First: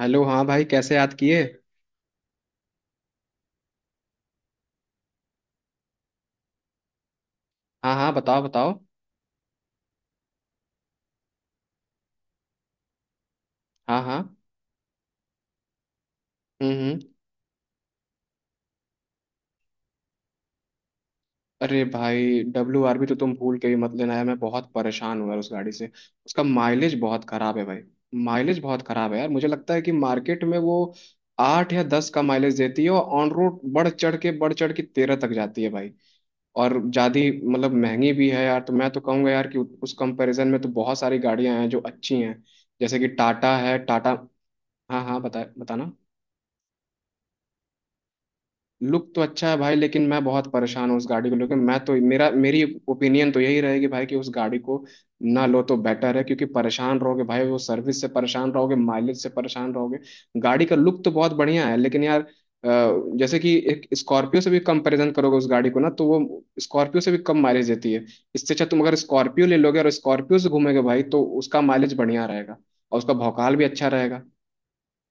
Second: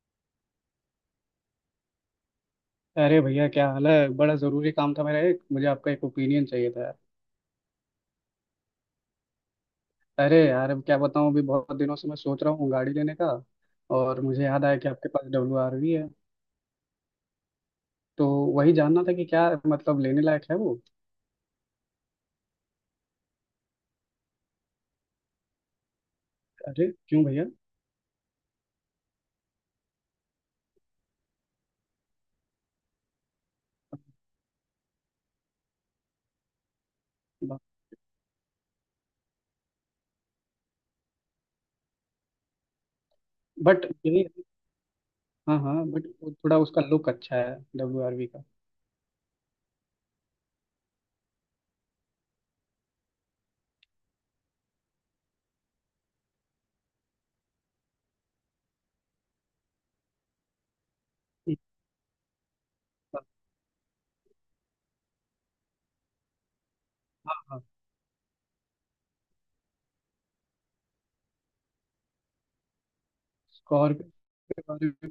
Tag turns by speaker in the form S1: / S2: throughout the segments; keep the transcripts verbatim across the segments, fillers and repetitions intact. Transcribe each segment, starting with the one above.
S1: Hello. हाँ भाई कैसे याद किए।
S2: अरे भैया, क्या हाल है। बड़ा ज़रूरी काम था। मेरा एक मुझे आपका एक ओपिनियन चाहिए था।
S1: हाँ हाँ बताओ बताओ।
S2: अरे यार, अब क्या बताऊँ। अभी बहुत दिनों से मैं सोच रहा हूँ गाड़ी लेने का।
S1: हाँ हाँ
S2: और मुझे याद आया कि आपके पास डब्ल्यू आर वी है।
S1: हम्म हम्म।
S2: तो वही जानना था कि क्या मतलब लेने लायक है वो।
S1: अरे भाई डब्ल्यू आर बी तो तुम भूल के भी मत लेना यार, मैं बहुत परेशान हूँ यार उस गाड़ी से। उसका
S2: अरे
S1: माइलेज
S2: क्यों
S1: बहुत
S2: भैया।
S1: खराब है भाई। माइलेज बहुत खराब है यार, मुझे लगता है कि मार्केट में वो आठ या दस का माइलेज देती है और ऑन रोड बढ़ चढ़ के बढ़ चढ़ के तेरह तक जाती है भाई। और ज़्यादा मतलब महंगी भी है यार, तो मैं तो कहूँगा यार कि उस कंपैरिजन में तो बहुत सारी गाड़ियां हैं जो अच्छी हैं, जैसे कि टाटा है
S2: बट
S1: टाटा।
S2: यही
S1: हाँ हाँ, बता
S2: हाँ हाँ,
S1: बताना।
S2: बट थोड़ा उसका लुक अच्छा है डब्ल्यू आर वी का।
S1: लुक तो अच्छा है भाई, लेकिन मैं बहुत परेशान हूँ उस गाड़ी को लेकर। मैं तो मेरा मेरी ओपिनियन तो यही रहेगी भाई कि उस गाड़ी को ना लो तो बेटर है, क्योंकि परेशान रहोगे भाई, वो सर्विस से परेशान रहोगे, माइलेज से परेशान रहोगे। गाड़ी का लुक तो बहुत बढ़िया है लेकिन यार अ, जैसे कि एक स्कॉर्पियो से भी कंपैरिजन करोगे उस गाड़ी को ना, तो वो स्कॉर्पियो से भी कम
S2: हाँ
S1: माइलेज देती है। इससे अच्छा तुम अगर स्कॉर्पियो ले लोगे और स्कॉर्पियो से घूमोगे भाई, तो उसका माइलेज बढ़िया रहेगा और उसका भौकाल भी अच्छा
S2: स्कॉर्पियो
S1: रहेगा।
S2: के बारे में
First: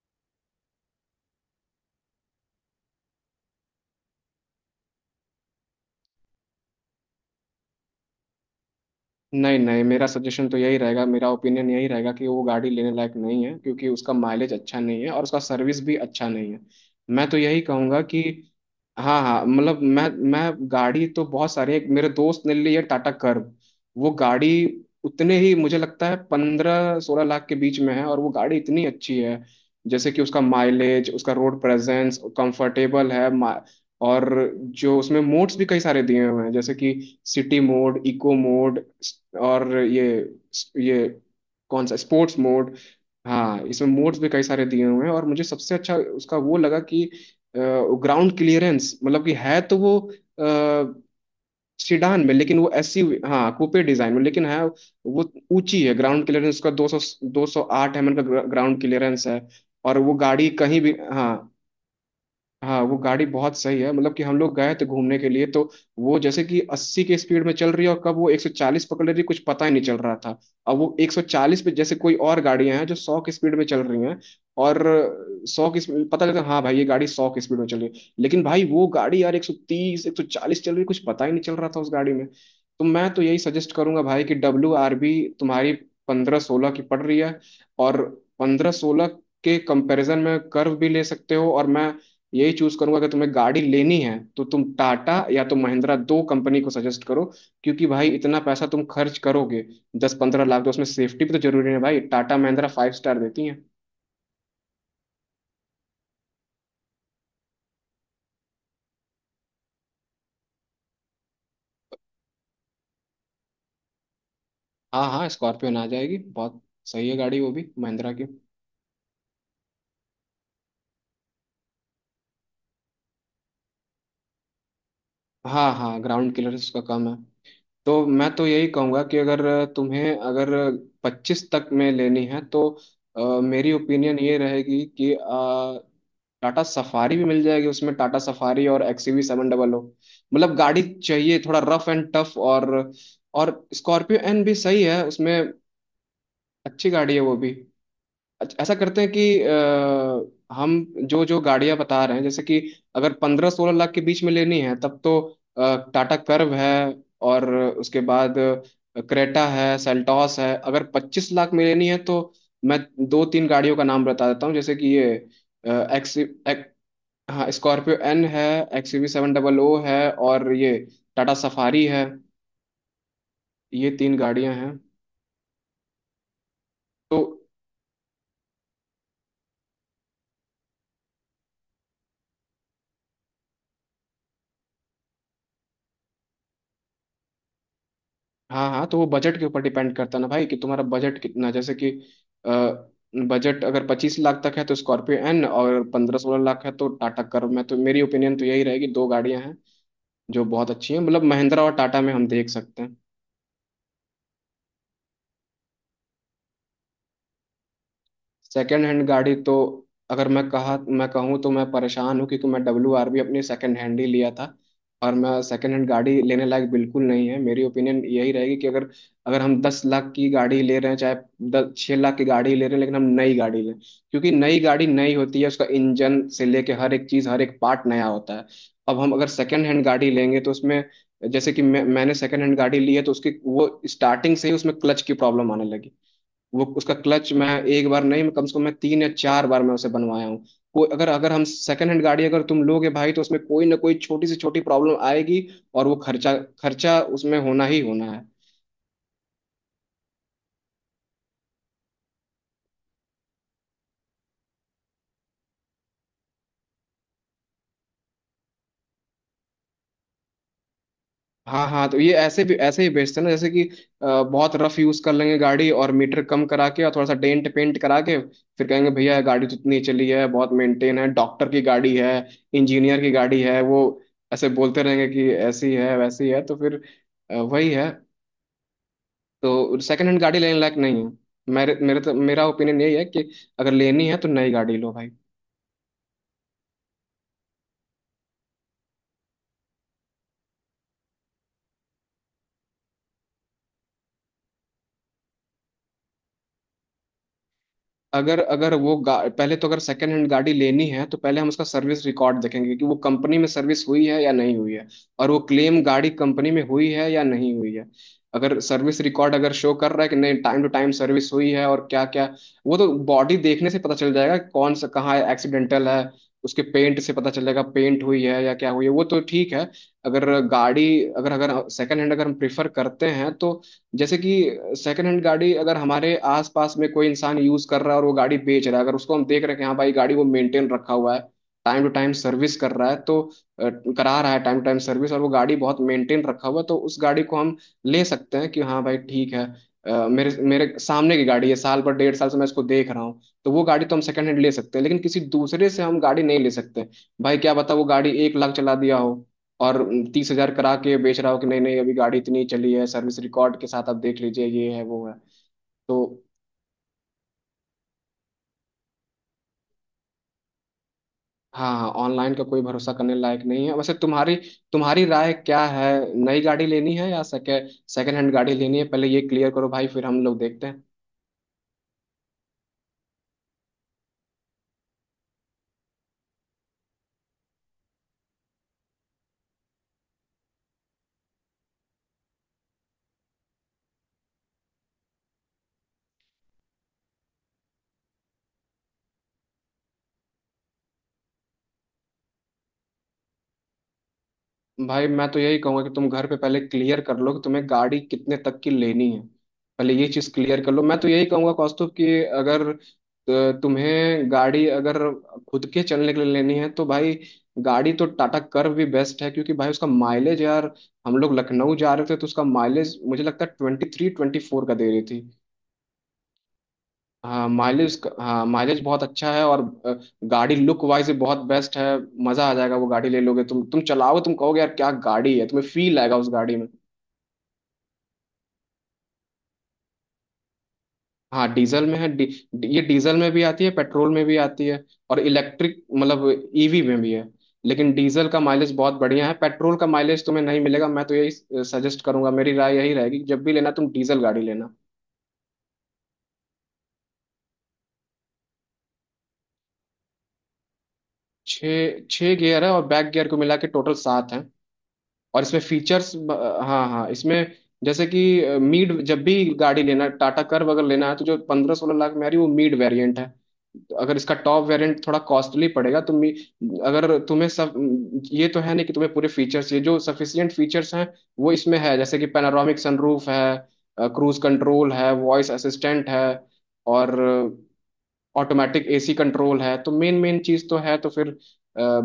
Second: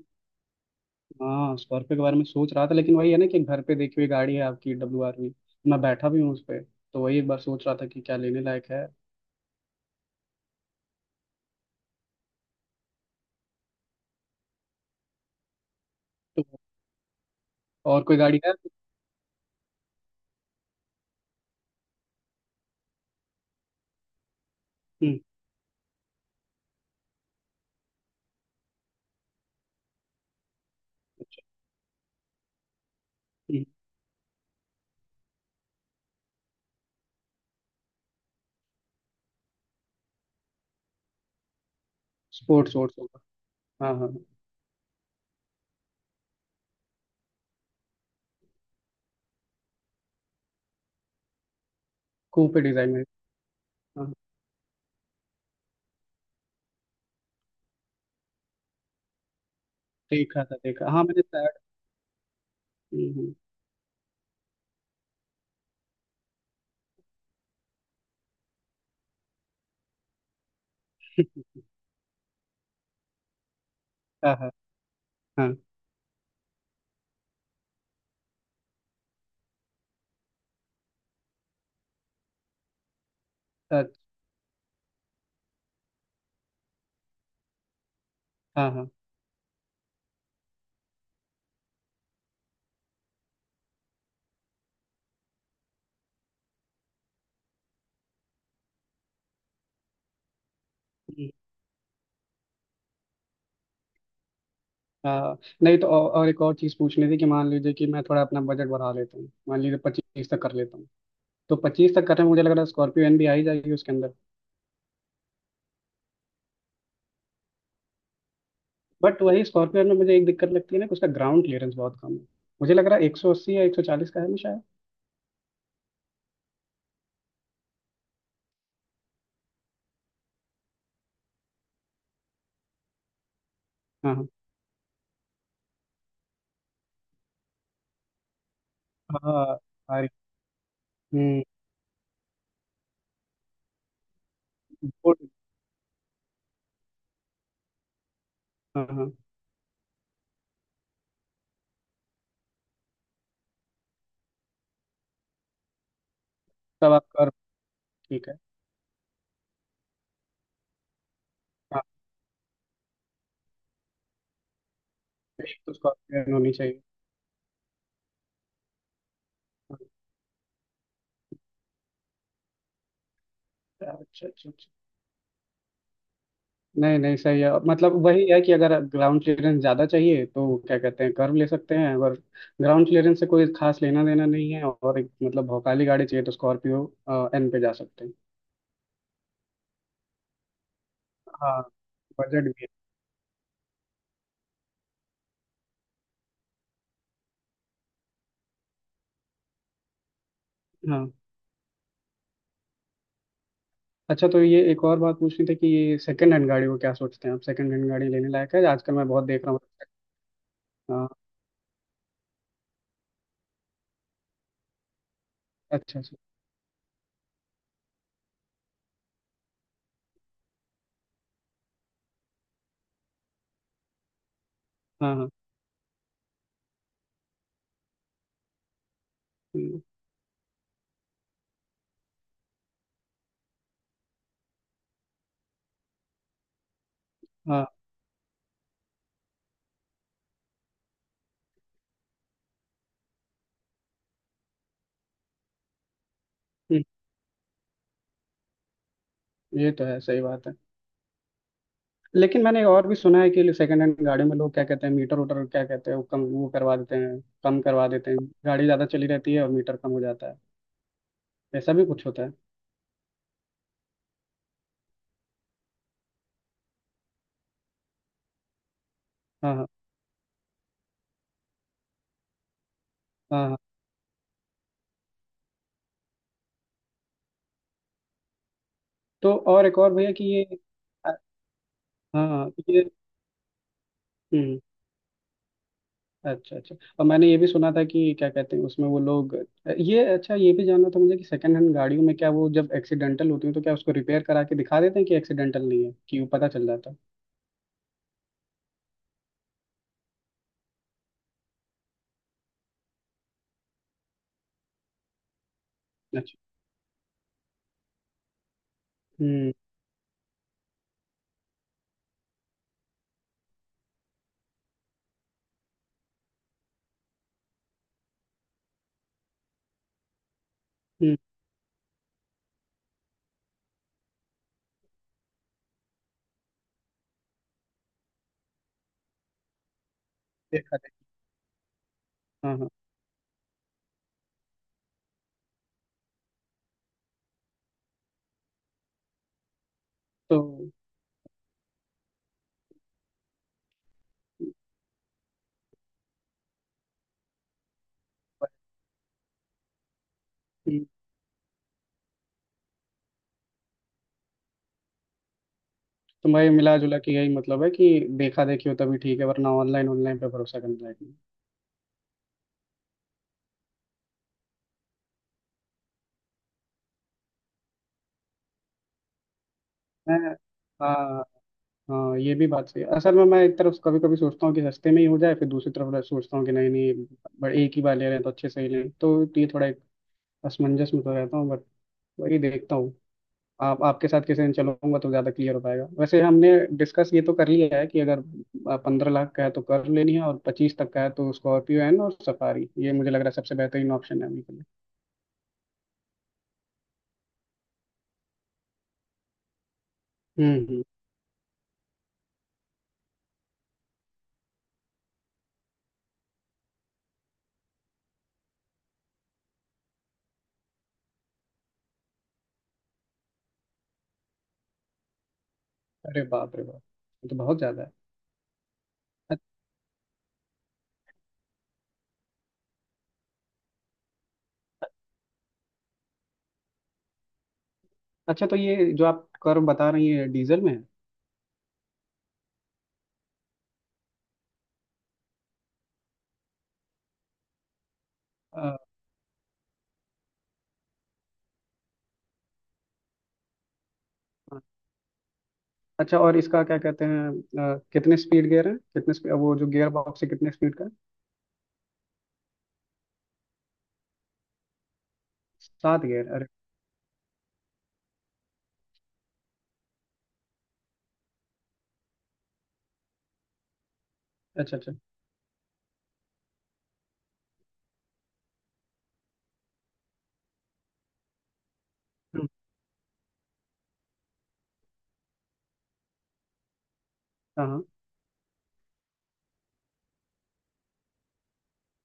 S2: हाँ, स्कॉर्पियो के बारे में सोच रहा था, लेकिन वही है ना कि घर पे देखी हुई गाड़ी है आपकी डब्ल्यू आर वी। मैं बैठा भी हूँ उस पर, तो वही एक बार सोच रहा था कि क्या लेने लायक है।
S1: नहीं नहीं, मेरा सजेशन तो यही रहेगा, मेरा ओपिनियन यही रहेगा कि वो गाड़ी लेने लायक नहीं है, क्योंकि उसका माइलेज अच्छा नहीं है और उसका सर्विस भी अच्छा
S2: तो
S1: नहीं है। मैं तो यही कहूंगा
S2: और कोई
S1: कि
S2: गाड़ी है।
S1: हाँ हाँ, मतलब मैं मैं गाड़ी तो बहुत सारे, एक मेरे दोस्त ने ली है टाटा कर्व। वो गाड़ी
S2: हम्म।
S1: उतने ही मुझे लगता है पंद्रह सोलह लाख के बीच में है, और वो गाड़ी इतनी अच्छी है, जैसे कि उसका माइलेज, उसका
S2: अच्छा।
S1: रोड प्रेजेंस कंफर्टेबल है।
S2: हम्म।
S1: और जो उसमें मोड्स भी कई सारे दिए हुए हैं, जैसे कि सिटी मोड, इको मोड, और ये ये कौन सा स्पोर्ट्स मोड।
S2: स्पोर्ट्स वोर्ट्स होगा।
S1: हाँ इसमें
S2: हाँ हाँ।
S1: मोड्स भी कई सारे दिए हुए हैं, और मुझे सबसे अच्छा उसका वो लगा कि ग्राउंड क्लियरेंस, मतलब कि है तो वो सीडान में, लेकिन
S2: कूपे
S1: वो
S2: डिजाइन
S1: एससी,
S2: में।
S1: हाँ कूपे
S2: हाँ।
S1: डिजाइन में लेकिन है वो। ऊंची है, ग्राउंड क्लियरेंस उसका दो सौ, दो सौ आठ एमएम का ग्राउंड क्लियरेंस है। और वो
S2: देखा
S1: गाड़ी
S2: था,
S1: कहीं
S2: देखा
S1: भी,
S2: हाँ, मैंने
S1: हाँ।
S2: शायद।
S1: हाँ वो
S2: हम्म,
S1: गाड़ी
S2: हम्म।
S1: बहुत सही है, मतलब कि हम लोग गए थे घूमने के लिए, तो वो जैसे कि अस्सी के स्पीड में चल रही है और कब वो एक सौ चालीस पकड़ ले रही है, कुछ पता ही नहीं चल रहा था। अब वो एक सौ चालीस पे, जैसे कोई और गाड़ियां हैं जो सौ की स्पीड में चल रही हैं,
S2: हाँ हाँ।
S1: और
S2: हाँ।
S1: सौ की स्पीड पता लगता है, हाँ भाई ये गाड़ी सौ की स्पीड में चल रही है, लेकिन भाई वो गाड़ी यार एक सौ तीस एक सौ चालीस चल रही है, कुछ पता ही नहीं चल रहा था उस गाड़ी में। तो मैं तो यही सजेस्ट करूंगा
S2: अच्छा।
S1: भाई कि डब्ल्यू आर बी तुम्हारी पंद्रह सोलह की पड़ रही है, और
S2: हाँ
S1: पंद्रह
S2: हाँ।
S1: सोलह के कंपैरिजन में कर्व भी ले सकते हो, और मैं यही चूज करूंगा कि तुम्हें गाड़ी लेनी है तो तुम टाटा या तो महिंद्रा, दो कंपनी को सजेस्ट करो, क्योंकि भाई इतना पैसा तुम खर्च करोगे, दस पंद्रह लाख, तो उसमें सेफ्टी भी
S2: हम्म।
S1: तो जरूरी है भाई, टाटा महिंद्रा फाइव स्टार देती है।
S2: हाँ। नहीं तो, और, और एक और चीज़ पूछनी थी कि मान लीजिए कि मैं थोड़ा अपना बजट बढ़ा लेता हूँ, मान लीजिए पच्चीस तक कर लेता हूँ। तो पच्चीस तक करने में मुझे लग रहा है स्कॉर्पियो एन भी आ ही जाएगी उसके अंदर।
S1: हाँ हाँ स्कॉर्पियो आ जाएगी, बहुत सही है गाड़ी, वो भी महिंद्रा की।
S2: बट वही, स्कॉर्पियो एन में मुझे एक दिक्कत लगती है ना कि उसका ग्राउंड क्लियरेंस बहुत कम है। मुझे लग रहा है एक सौ अस्सी या एक सौ चालीस का है ना शायद।
S1: हाँ हाँ, ग्राउंड क्लियरेंस उसका कम है, तो मैं तो यही कहूंगा कि अगर तुम्हें अगर पच्चीस तक में लेनी है तो अ, मेरी
S2: हाँ
S1: ओपिनियन
S2: हाँ
S1: ये रहेगी कि अ, टाटा सफारी भी मिल जाएगी उसमें, टाटा सफारी और एक्सयूवी
S2: हाँ।
S1: सेवन
S2: हाँ।
S1: Double O.
S2: अरे।
S1: मतलब गाड़ी चाहिए
S2: हम्म।
S1: थोड़ा रफ एंड टफ, और और स्कॉर्पियो एन भी सही है
S2: good।
S1: उसमें। अच्छी गाड़ी है वो भी। अच्छा, ऐसा
S2: हाँ
S1: करते हैं
S2: हाँ।
S1: कि अ, हम जो जो गाड़ियां बता रहे हैं, जैसे कि अगर पंद्रह सोलह लाख के बीच में लेनी है तब तो अ, टाटा कर्व है,
S2: तब आप
S1: और उसके
S2: ठीक
S1: बाद
S2: है।
S1: क्रेटा है, सेल्टॉस है। अगर पच्चीस लाख में
S2: हाँ।
S1: लेनी है तो मैं दो तीन गाड़ियों का नाम बता देता हूँ, जैसे कि ये
S2: एक तो
S1: अ, एक्स
S2: स्कॉर्पियन होनी
S1: एक,
S2: चाहिए।
S1: हाँ स्कॉर्पियो एन है, X V seven double O
S2: हाँ।
S1: है, और ये टाटा सफारी है, ये
S2: अच्छा
S1: तीन
S2: अच्छा
S1: गाड़ियां
S2: अच्छा।
S1: हैं।
S2: नहीं नहीं,
S1: तो
S2: सही है। मतलब वही है कि अगर ग्राउंड क्लियरेंस ज़्यादा चाहिए तो क्या कहते हैं, कर्व ले सकते हैं। अगर ग्राउंड क्लियरेंस से कोई खास लेना देना नहीं है और एक मतलब भौकाली गाड़ी चाहिए तो स्कॉर्पियो एन पे जा सकते हैं।
S1: हाँ हाँ, तो वो बजट के ऊपर डिपेंड करता है ना भाई, कि तुम्हारा बजट कितना,
S2: हाँ।
S1: जैसे कि
S2: बजट भी है।
S1: बजट अगर पच्चीस लाख तक है तो स्कॉर्पियो एन, और पंद्रह सोलह लाख है तो टाटा कर्व, में तो मेरी ओपिनियन तो यही रहेगी, दो गाड़ियां हैं जो बहुत अच्छी हैं,
S2: हाँ।
S1: मतलब महिंद्रा और टाटा में हम देख सकते हैं।
S2: अच्छा, तो ये एक और बात पूछनी थी कि ये सेकंड हैंड गाड़ी को क्या सोचते हैं आप। सेकंड हैंड गाड़ी लेने लायक है।
S1: सेकेंड
S2: आजकल
S1: हैंड
S2: मैं बहुत
S1: गाड़ी
S2: देख रहा
S1: तो,
S2: हूँ।
S1: अगर मैं कहा मैं
S2: हाँ।
S1: कहूँ तो मैं परेशान हूँ क्योंकि मैं डब्ल्यू आर बी अपनी सेकेंड हैंड ही लिया था, और मैं, सेकेंड हैंड
S2: अच्छा अच्छा।
S1: गाड़ी लेने लायक बिल्कुल नहीं है, मेरी ओपिनियन यही रहेगी कि अगर अगर हम दस लाख की गाड़ी ले रहे हैं, चाहे दस छः लाख की गाड़ी ले रहे हैं, लेकिन हम नई गाड़ी लें, क्योंकि नई गाड़ी नई
S2: हाँ हाँ।
S1: होती है, उसका इंजन से लेके हर एक चीज़, हर एक पार्ट नया होता है। अब हम अगर सेकेंड
S2: हम्म।
S1: हैंड गाड़ी लेंगे तो उसमें, जैसे कि मैं मैंने सेकेंड हैंड गाड़ी ली है तो उसकी वो स्टार्टिंग से ही उसमें क्लच की प्रॉब्लम आने लगी। वो उसका क्लच मैं
S2: हाँ।
S1: एक बार नहीं, कम से कम मैं तीन या चार बार मैं उसे बनवाया हूँ। कोई अगर अगर हम सेकंड हैंड गाड़ी, अगर तुम लोगे भाई तो उसमें कोई ना कोई छोटी से छोटी प्रॉब्लम आएगी, और वो खर्चा,
S2: हम्म।
S1: खर्चा उसमें होना ही होना है।
S2: ये तो है, सही बात है। लेकिन मैंने और भी सुना है कि सेकंड हैंड गाड़ी में लोग क्या कहते हैं मीटर उटर क्या कहते हैं, वो कम, वो करवा देते हैं, कम करवा देते हैं। गाड़ी ज़्यादा चली रहती है और मीटर कम हो जाता है।
S1: हाँ
S2: ऐसा भी
S1: हाँ, तो
S2: कुछ
S1: ये
S2: होता है।
S1: ऐसे भी ऐसे ही बेचते हैं ना, जैसे कि अ, बहुत रफ यूज कर लेंगे गाड़ी और मीटर कम करा के, और थोड़ा सा डेंट पेंट करा के, फिर कहेंगे भैया ये गाड़ी तो
S2: हाँ हाँ।
S1: इतनी चली है, बहुत मेंटेन है, डॉक्टर की गाड़ी है, इंजीनियर की गाड़ी
S2: हाँ हाँ।
S1: है वो। ऐसे बोलते रहेंगे कि ऐसी है वैसी है, तो फिर अ, वही है।
S2: तो और एक
S1: तो
S2: और
S1: सेकंड
S2: भैया
S1: हैंड
S2: कि
S1: गाड़ी
S2: ये।
S1: लेने लायक नहीं है,
S2: अ-
S1: मेरे मेरे तो
S2: हाँ
S1: मेरा
S2: हाँ,
S1: ओपिनियन
S2: ये।
S1: यही है कि अगर लेनी है तो नई
S2: हम्म।
S1: गाड़ी लो भाई।
S2: अच्छा अच्छा। और मैंने ये भी सुना था कि क्या कहते हैं उसमें वो लोग। ये अच्छा, ये भी जानना था मुझे कि सेकंड हैंड गाड़ियों में क्या वो जब एक्सीडेंटल होती है तो क्या उसको रिपेयर करा के दिखा देते हैं कि एक्सीडेंटल नहीं है, कि वो पता चल जाता है।
S1: अगर अगर वो गा- पहले तो, अगर सेकंड हैंड गाड़ी लेनी है तो पहले हम उसका सर्विस रिकॉर्ड देखेंगे कि वो कंपनी में सर्विस हुई है या नहीं हुई है, और वो क्लेम गाड़ी
S2: अच्छा।
S1: कंपनी में हुई है या नहीं हुई है। अगर सर्विस रिकॉर्ड
S2: हम्म।
S1: अगर शो कर रहा है कि नहीं, टाइम टू टाइम सर्विस हुई है और क्या क्या, वो तो बॉडी देखने से पता चल जाएगा कि कौन सा कहाँ एक्सीडेंटल है, उसके पेंट से पता चल जाएगा पेंट हुई है या क्या हुई है, वो तो ठीक है। अगर गाड़ी,
S2: हम्म।
S1: अगर अगर सेकंड हैंड अगर हम प्रेफर करते हैं तो जैसे कि सेकंड हैंड गाड़ी, अगर हमारे आसपास में कोई इंसान यूज कर रहा है और वो गाड़ी बेच रहा है, अगर उसको हम देख रहे हैं कि हाँ भाई गाड़ी को मेंटेन
S2: देखा
S1: रखा
S2: देखा।
S1: हुआ है, टाइम टू टाइम सर्विस
S2: हाँ हाँ।
S1: कर रहा है, तो अ, करा रहा है टाइम टू टाइम सर्विस, और वो गाड़ी बहुत मेंटेन रखा हुआ है, तो उस गाड़ी को हम ले सकते हैं कि हाँ भाई ठीक है। अ, मेरे
S2: तो।
S1: मेरे सामने की गाड़ी है, साल भर डेढ़ साल से मैं इसको देख रहा हूँ, तो वो गाड़ी तो हम सेकंड हैंड ले सकते हैं, लेकिन किसी दूसरे से हम गाड़ी नहीं ले सकते। भाई क्या पता वो गाड़ी एक लाख चला दिया हो, और तीस हजार करा
S2: हम्म।
S1: के बेच रहा हो कि नहीं नहीं, अभी गाड़ी इतनी चली है, सर्विस रिकॉर्ड के साथ आप देख लीजिए, ये है वो है। तो
S2: तो भाई, मिला जुला के यही मतलब है कि देखा देखी हो तभी ठीक है, वरना ऑनलाइन, ऑनलाइन पे भरोसा करना है।
S1: हाँ हाँ, ऑनलाइन का कोई भरोसा करने लायक नहीं है, वैसे तुम्हारी तुम्हारी राय क्या है, नई गाड़ी लेनी है या सेकेंड, सेकेंड हैंड गाड़ी लेनी है, पहले ये क्लियर करो भाई, फिर
S2: मैं
S1: हम लोग देखते हैं।
S2: हाँ हाँ, ये भी बात सही है। असल में मैं एक तरफ कभी कभी सोचता हूँ कि सस्ते में ही हो जाए, फिर दूसरी तरफ सोचता हूँ कि नहीं नहीं, बट एक ही बार ले रहे हैं तो अच्छे से ही लें। तो ये थोड़ा एक असमंजस में तो रहता हूँ। बट वही देखता हूँ। आप आपके साथ किसी दिन चलूंगा तो ज़्यादा क्लियर हो पाएगा। वैसे हमने डिस्कस ये तो कर लिया है कि अगर पंद्रह लाख का है तो कर लेनी है, और पच्चीस तक का है तो स्कॉर्पियो एन और सफारी, ये मुझे लग रहा है सबसे बेहतरीन ऑप्शन है अभी के लिए।
S1: भाई मैं तो यही कहूंगा कि तुम घर पे पहले क्लियर कर लो कि तुम्हें गाड़ी कितने तक की लेनी है, पहले ये चीज क्लियर कर लो।
S2: हम्म।
S1: मैं तो यही कहूंगा कौस्तुभ कि अगर अ, तुम्हें गाड़ी अगर खुद के चलने के लिए लेनी है, तो भाई गाड़ी तो टाटा कर्व भी बेस्ट है, क्योंकि भाई उसका माइलेज यार, हम लोग लखनऊ जा रहे थे तो उसका माइलेज मुझे लगता है ट्वेंटी थ्री ट्वेंटी फोर का दे रही थी।
S2: अरे बाप रे बाप, ये तो
S1: हाँ
S2: बहुत ज्यादा है।
S1: माइलेज, हाँ माइलेज बहुत अच्छा
S2: अच-
S1: है, और अ, गाड़ी लुक वाइज भी बहुत बेस्ट है, मजा आ जाएगा वो गाड़ी ले लोगे, तुम तुम चलाओगे तुम कहोगे यार क्या गाड़ी है, तुम्हें फील आएगा उस गाड़ी में।
S2: अच्छा, तो ये जो आप कर्व बता रही है डीजल में है।
S1: हाँ डीजल में है, डी, डी- ये डीजल में भी आती है, पेट्रोल में भी आती है, और इलेक्ट्रिक मतलब ईवी में भी है, लेकिन डीजल का माइलेज
S2: अ,
S1: बहुत बढ़िया है, पेट्रोल का माइलेज तुम्हें नहीं मिलेगा, मैं तो यही सजेस्ट करूंगा, मेरी राय यही रहेगी कि जब भी लेना तुम डीजल गाड़ी लेना।
S2: अच्छा, और इसका क्या कहते हैं। अ, कितने स्पीड गियर है, कितने स्पीड, वो जो गियर बॉक्स है कितने स्पीड का है?
S1: छः छः गियर है, और बैक गियर को मिला के टोटल सात है, और इसमें
S2: सात
S1: फीचर्स,
S2: गियर, अरे।
S1: हाँ हाँ इसमें जैसे कि मीड, जब भी गाड़ी लेना, टाटा कर्व अगर लेना है, तो जो पंद्रह सोलह लाख में आ रही है वो मीड वेरिएंट है। तो अगर इसका टॉप
S2: अच्छा अच्छा।
S1: वेरिएंट थोड़ा कॉस्टली पड़ेगा तो मी, अगर तुम्हें सब, ये तो है नहीं कि तुम्हें पूरे फीचर्स, ये जो सफिशियंट फीचर्स हैं वो इसमें है, जैसे कि
S2: हम्म।
S1: पैनारोमिक सनरूफ है, क्रूज कंट्रोल है, वॉइस असिस्टेंट है, और
S2: हाँ हाँ।
S1: ऑटोमेटिक एसी कंट्रोल है, तो मेन मेन चीज़ तो है, तो फिर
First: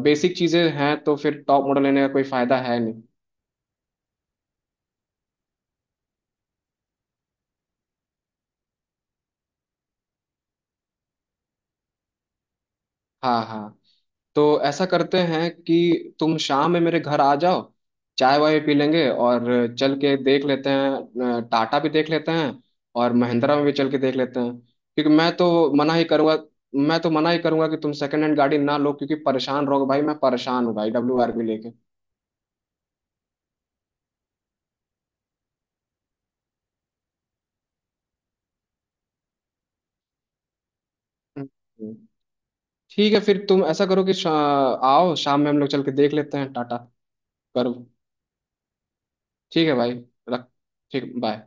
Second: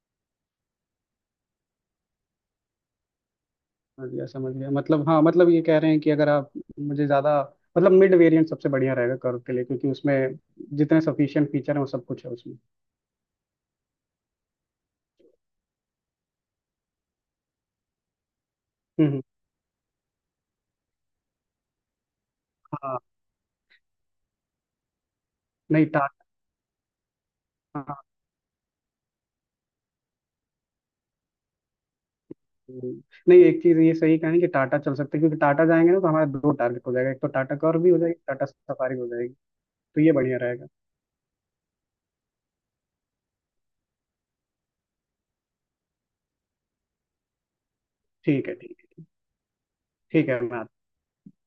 S1: बेसिक चीज़ें हैं, तो फिर टॉप मॉडल लेने का कोई फायदा है नहीं।
S2: समझ गया, समझ गया। मतलब हाँ, मतलब ये कह रहे हैं कि अगर आप मुझे ज्यादा मतलब मिड वेरिएंट सबसे बढ़िया रहेगा कर्व के लिए, क्योंकि उसमें जितने सफिशिएंट फीचर हैं वो सब कुछ है उसमें।
S1: हाँ हाँ, तो ऐसा करते हैं कि तुम शाम में मेरे घर आ जाओ, चाय वाय पी
S2: हम्म।
S1: लेंगे
S2: हम्म।
S1: और चल के देख लेते हैं, अ, टाटा भी देख लेते हैं,
S2: हाँ।
S1: और महिंद्रा में भी चल के देख लेते हैं, क्योंकि मैं तो
S2: नहीं
S1: मना ही
S2: टा
S1: करूँगा, मैं तो मना ही करूँगा कि तुम सेकंड हैंड गाड़ी ना लो, क्योंकि परेशान रहोगे भाई, मैं परेशान हूँ भाई डब्ल्यू आर भी लेके।
S2: हम्म। नहीं, एक चीज ये सही कहें कि टाटा चल सकते हैं, क्योंकि टाटा जाएंगे ना तो हमारा दो टारगेट हो जाएगा, एक तो टाटा कर्व भी हो जाएगी, टाटा सफारी हो जाएगी। तो ये बढ़िया रहेगा।
S1: हम्म। हम्म। ठीक है फिर तुम ऐसा करो कि शा, आओ शाम में हम लोग चल के देख लेते हैं टाटा, करो।
S2: ठीक है ठीक है।
S1: ठीक है भाई।
S2: ठीक है,
S1: रख,
S2: मैं आता हूँ।
S1: ठीक, बाय।